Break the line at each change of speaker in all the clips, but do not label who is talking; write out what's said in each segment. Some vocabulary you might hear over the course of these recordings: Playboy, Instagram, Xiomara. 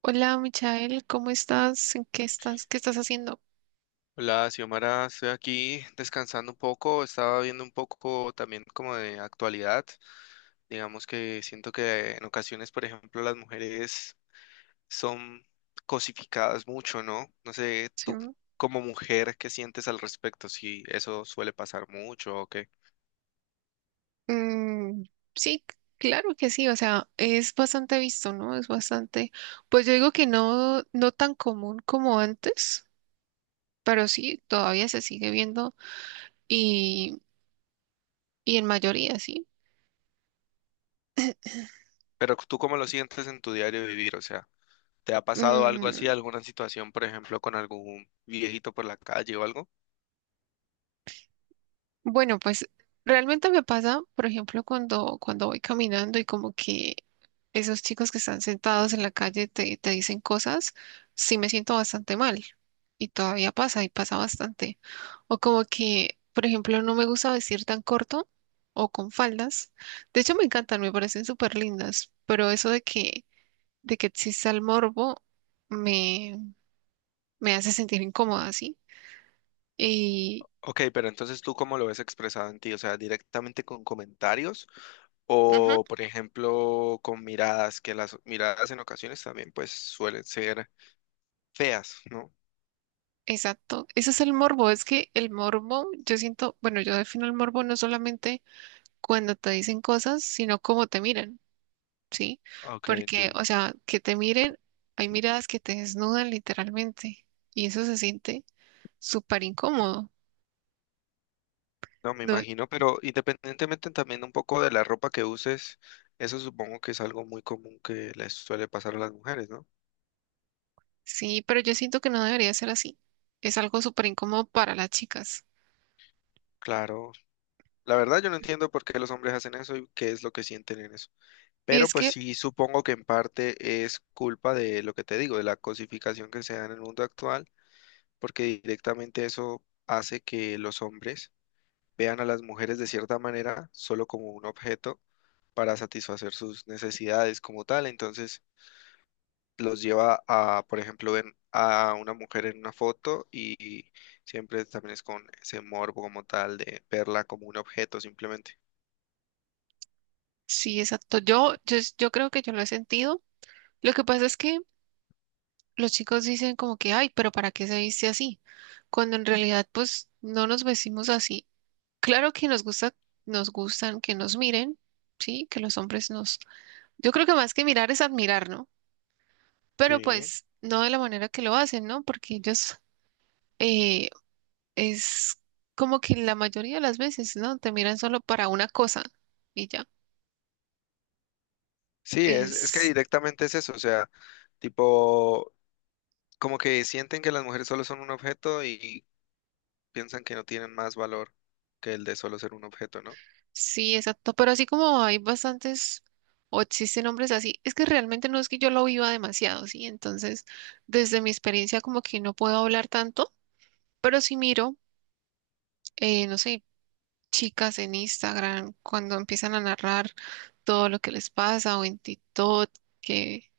Hola, Michael, ¿cómo estás? ¿En ¿Qué estás? ¿Qué estás? Haciendo?
Hola, Xiomara, estoy aquí descansando un poco, estaba viendo un poco también como de actualidad. Digamos que siento que en ocasiones, por ejemplo, las mujeres son cosificadas mucho, ¿no? No sé,
Sí,
tú
¿no?
como mujer, ¿qué sientes al respecto? Si eso suele pasar mucho o qué.
mm, sí, claro que sí, o sea, es bastante visto, ¿no? Es bastante, pues yo digo que no, no tan común como antes, pero sí, todavía se sigue viendo y, y en mayoría, sí.
Pero tú cómo lo sientes en tu diario vivir, o sea, ¿te ha pasado algo así,
Mm,
alguna situación, por ejemplo, con algún viejito por la calle o algo?
bueno, pues realmente me pasa, por ejemplo, cuando voy caminando y como que esos chicos que están sentados en la calle te dicen cosas, sí me siento bastante mal. Y todavía pasa, y pasa bastante. O como que, por ejemplo, no me gusta vestir tan corto o con faldas. De hecho, me encantan, me parecen súper lindas, pero eso de de que exista el morbo me, me hace sentir incómoda, ¿sí? Y,
Ok, pero entonces tú cómo lo ves expresado en ti, o sea, directamente con comentarios
ujú.
o, por ejemplo, con miradas, que las miradas en ocasiones también pues suelen ser feas, ¿no?
Exacto, ese es el morbo, es que el morbo, yo siento, bueno, yo defino el morbo no solamente cuando te dicen cosas, sino cómo te miran, ¿sí?
Ok,
Porque, o
entiendo.
sea, que te miren, hay miradas que te desnudan literalmente y eso se siente súper incómodo.
No, me
¿No?
imagino, pero independientemente también un poco de la ropa que uses, eso supongo que es algo muy común que les suele pasar a las mujeres, ¿no?
Sí, pero yo siento que no debería ser así. Es algo súper incómodo para las chicas.
Claro. La verdad yo no entiendo por qué los hombres hacen eso y qué es lo que sienten en eso.
Y
Pero
es
pues
que,
sí supongo que en parte es culpa de lo que te digo, de la cosificación que se da en el mundo actual, porque directamente eso hace que los hombres vean a las mujeres de cierta manera solo como un objeto para satisfacer sus necesidades como tal. Entonces los lleva a, por ejemplo, ven a una mujer en una foto y siempre también es con ese morbo como tal de verla como un objeto simplemente.
sí, exacto, yo creo que yo lo he sentido. Lo que pasa es que los chicos dicen como que, ay, pero ¿para qué se viste así? Cuando en realidad, pues, no nos vestimos así. Claro que nos gusta, nos gustan que nos miren, sí, que los hombres nos. Yo creo que más que mirar es admirar, ¿no? Pero
Sí.
pues, no de la manera que lo hacen, ¿no? Porque ellos eh, es como que la mayoría de las veces, ¿no? Te miran solo para una cosa y ya.
Sí, es que
Es.
directamente es eso, o sea, tipo como que sienten que las mujeres solo son un objeto y piensan que no tienen más valor que el de solo ser un objeto, ¿no?
Sí, exacto, pero así como hay bastantes o existen hombres así, es que realmente no es que yo lo viva demasiado, ¿sí? Entonces, desde mi experiencia como que no puedo hablar tanto, pero sí miro, no sé, chicas en Instagram cuando empiezan a narrar todo lo que les pasa o en TikTok, que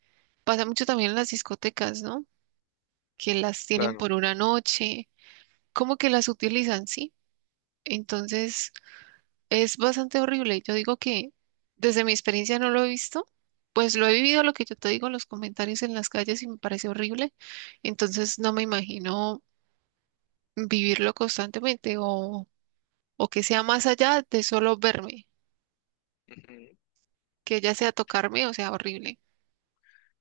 pasa mucho también en las discotecas, ¿no? Que las tienen
Claro.
por una noche, como que las utilizan, ¿sí? Entonces es bastante horrible. Yo digo que desde mi experiencia no lo he visto, pues lo he vivido lo que yo te digo, en los comentarios en las calles y me parece horrible. Entonces no me imagino vivirlo constantemente o que sea más allá de solo verme,
Ujú,
que ya sea tocarme o sea horrible.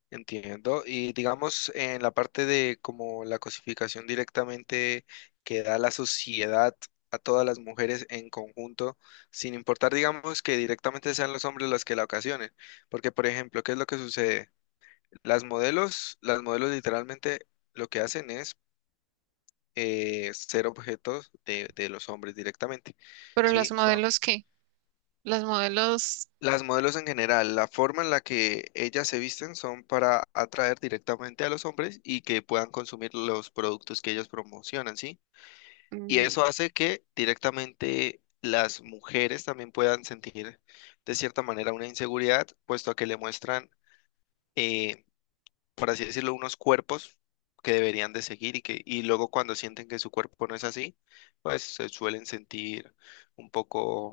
entiendo. Y digamos, en la parte de como la cosificación directamente que da la sociedad a todas las mujeres en conjunto, sin importar, digamos, que directamente sean los hombres los que la ocasionen. Porque, por ejemplo, ¿qué es lo que sucede? Las modelos literalmente lo que hacen es ser objetos de los hombres directamente,
Pero las
¿sí? Son
modelos, ¿qué? Las modelos,
las modelos en general, la forma en la que ellas se visten son para atraer directamente a los hombres y que puedan consumir los productos que ellos promocionan, ¿sí? Y eso
mm,
hace que directamente las mujeres también puedan sentir de cierta manera una inseguridad, puesto a que le muestran... eh, por así decirlo, unos cuerpos que deberían de seguir y que, y luego cuando sienten que su cuerpo no es así, pues se suelen sentir un poco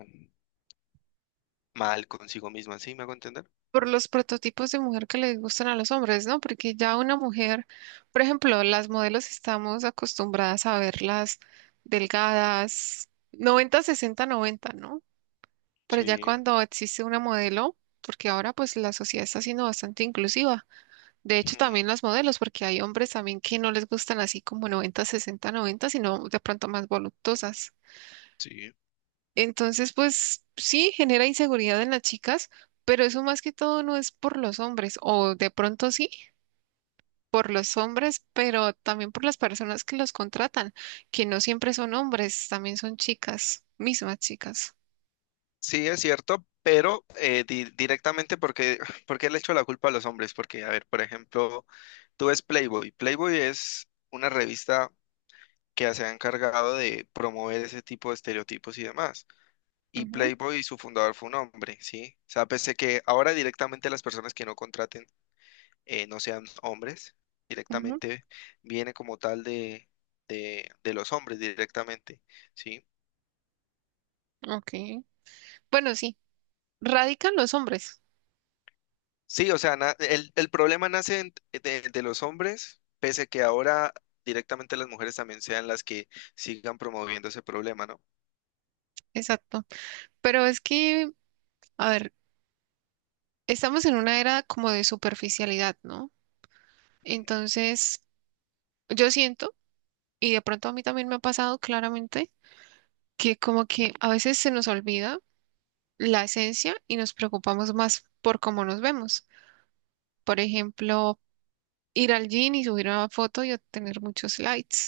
mal consigo misma, ¿sí? ¿Me hago entender?
por los prototipos de mujer que les gustan a los hombres, ¿no? Porque ya una mujer, por ejemplo, las modelos estamos acostumbradas a verlas delgadas, 90-60-90, ¿no? Pero ya
Sí,
cuando existe una modelo, porque ahora pues la sociedad está siendo bastante inclusiva. De hecho,
ujú,
también las modelos, porque hay hombres también que no les gustan así como 90-60-90, sino de pronto más voluptuosas.
sí.
Entonces, pues sí, genera inseguridad en las chicas, pero eso más que todo no es por los hombres, o de pronto sí, por los hombres, pero también por las personas que los contratan, que no siempre son hombres, también son chicas, mismas chicas.
Sí, es cierto, pero directamente porque, porque le echo la culpa a los hombres, porque, a ver, por ejemplo, tú ves Playboy. Playboy es una revista que se ha encargado de promover ese tipo de estereotipos y demás. Y Playboy, su fundador fue un hombre, ¿sí? O sea, pese que ahora directamente las personas que no contraten no sean hombres,
Ujú,
directamente viene como tal de los hombres directamente, ¿sí?
ujú, ok. Bueno, sí, radican los hombres,
Sí, o sea, el problema nace de los hombres, pese que ahora directamente las mujeres también sean las que sigan promoviendo ese problema, ¿no?
exacto. Pero es que, a ver, estamos en una era como de superficialidad, ¿no? Entonces, yo siento, y de pronto a mí también me ha pasado claramente, que como que a veces se nos olvida la esencia y nos preocupamos más por cómo nos vemos. Por ejemplo, ir al gym y subir una foto y obtener muchos likes.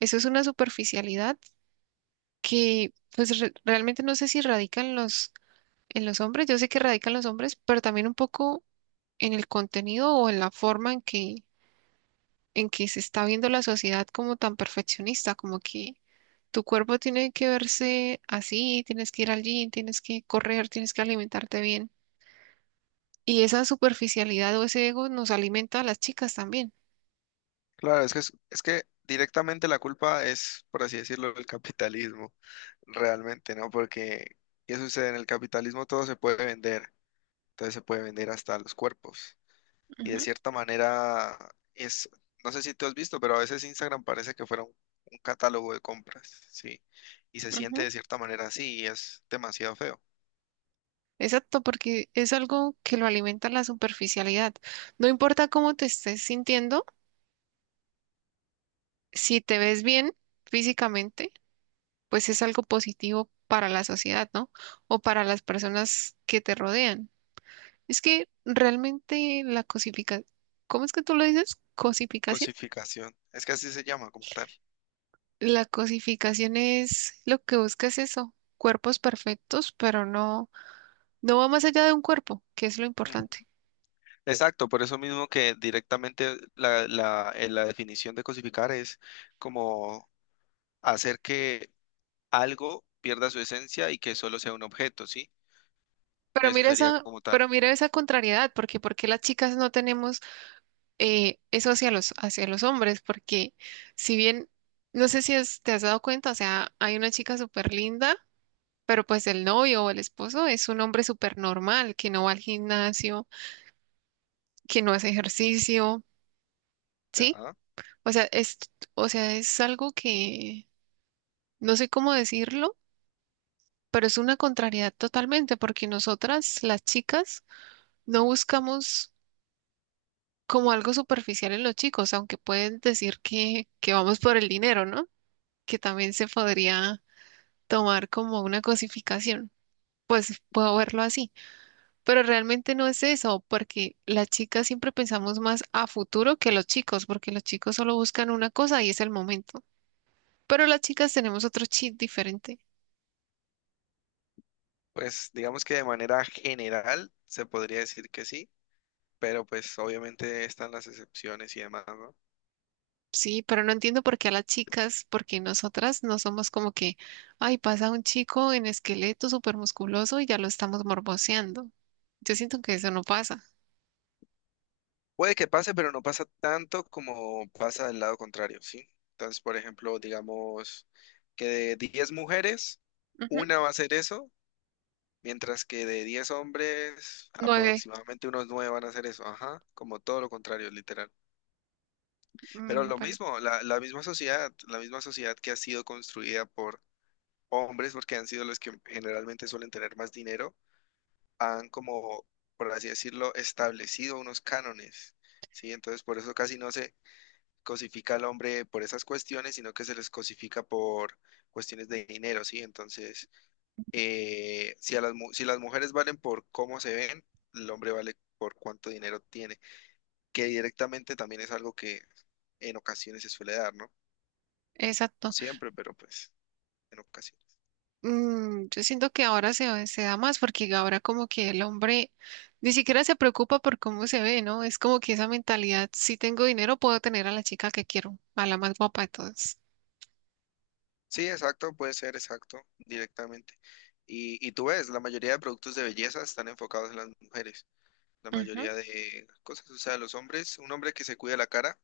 Eso es una superficialidad que pues realmente no sé si radica en en los hombres, yo sé que radica en los hombres, pero también un poco en el contenido o en la forma en en que se está viendo la sociedad como tan perfeccionista, como que tu cuerpo tiene que verse así, tienes que ir al gym, tienes que correr, tienes que alimentarte bien. Y esa superficialidad o ese ego nos alimenta a las chicas también.
Claro, es que directamente la culpa es, por así decirlo, el capitalismo, realmente, ¿no? Porque, ¿qué sucede? En el capitalismo todo se puede vender, entonces se puede vender hasta los cuerpos. Y de
Ujú,
cierta manera es, no sé si tú has visto, pero a veces Instagram parece que fuera un catálogo de compras, ¿sí? Y se siente
ujú.
de cierta manera así y es demasiado feo.
Exacto, porque es algo que lo alimenta la superficialidad. No importa cómo te estés sintiendo, si te ves bien físicamente, pues es algo positivo para la sociedad, ¿no? O para las personas que te rodean. Es que realmente la cosificación, ¿cómo es que tú lo dices? Cosificación.
Cosificación, es que así se llama como tal.
La cosificación es lo que busca es eso, cuerpos perfectos, pero no, no va más allá de un cuerpo, que es lo importante.
Exacto, por eso mismo que directamente la definición de cosificar es como hacer que algo pierda su esencia y que solo sea un objeto, ¿sí? Eso sería como tal.
Pero mira esa contrariedad, porque porque las chicas no tenemos eso hacia hacia los hombres, porque si bien, no sé si te has dado cuenta, o sea, hay una chica súper linda, pero pues el novio o el esposo es un hombre súper normal, que no va al gimnasio, que no hace ejercicio, ¿sí?
Ya.
O sea, o sea, es algo que no sé cómo decirlo, pero es una contrariedad totalmente, porque nosotras, las chicas, no buscamos como algo superficial en los chicos, aunque pueden decir que vamos por el dinero, ¿no? Que también se podría tomar como una cosificación. Pues puedo verlo así, pero realmente no es eso, porque las chicas siempre pensamos más a futuro que los chicos, porque los chicos solo buscan una cosa y es el momento, pero las chicas tenemos otro chip diferente.
Pues digamos que de manera general se podría decir que sí, pero pues obviamente están las excepciones y demás, ¿no?
Sí, pero no entiendo por qué a las chicas, porque nosotras no somos como que, ay, pasa un chico en esqueleto supermusculoso musculoso y ya lo estamos morboseando. Yo siento que eso no pasa.
Puede que pase, pero no pasa tanto como pasa del lado contrario, ¿sí? Entonces, por ejemplo, digamos que de 10 mujeres,
Ujú.
una va a hacer eso. Mientras que de 10 hombres,
Nueve.
aproximadamente unos 9 van a hacer eso. Ajá, como todo lo contrario, literal. Pero
Mm,
lo
bueno,
mismo, la misma sociedad, la misma sociedad que ha sido construida por hombres, porque han sido los que generalmente suelen tener más dinero, han como, por así decirlo, establecido unos cánones, ¿sí? Entonces, por eso casi no se cosifica al hombre por esas cuestiones, sino que se les cosifica por cuestiones de dinero, ¿sí? Entonces... si, si las mujeres valen por cómo se ven, el hombre vale por cuánto dinero tiene, que directamente también es algo que en ocasiones se suele dar, ¿no? No
exacto.
siempre, pero pues en ocasiones.
Mm, yo siento que ahora se da más porque ahora como que el hombre ni siquiera se preocupa por cómo se ve, ¿no? Es como que esa mentalidad, si tengo dinero, puedo tener a la chica que quiero, a la más guapa de todas.
Sí, exacto, puede ser exacto, directamente. Y tú ves, la mayoría de productos de belleza están enfocados en las mujeres, la
Ujú,
mayoría de cosas, o sea, los hombres, un hombre que se cuida la cara,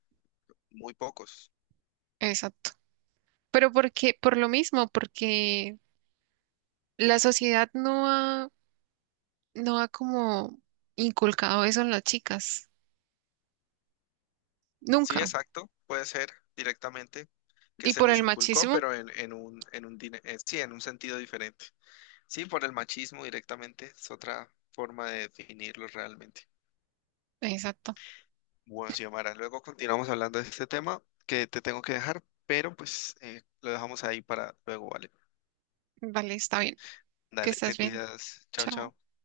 muy pocos.
exacto. Pero porque, por lo mismo, porque la sociedad no no ha como inculcado eso en las chicas,
Sí,
nunca.
exacto, puede ser directamente que
Y
se
por
les
el
inculcó,
machismo,
pero sí, en un sentido diferente. Sí, por el machismo directamente, es otra forma de definirlo realmente.
exacto.
Bueno, Xiomara, luego continuamos hablando de este tema que te tengo que dejar, pero pues lo dejamos ahí para luego, ¿vale?
Vale, está bien, que
Dale,
estás
te
bien.
cuidas, chao,
Chao.
chao.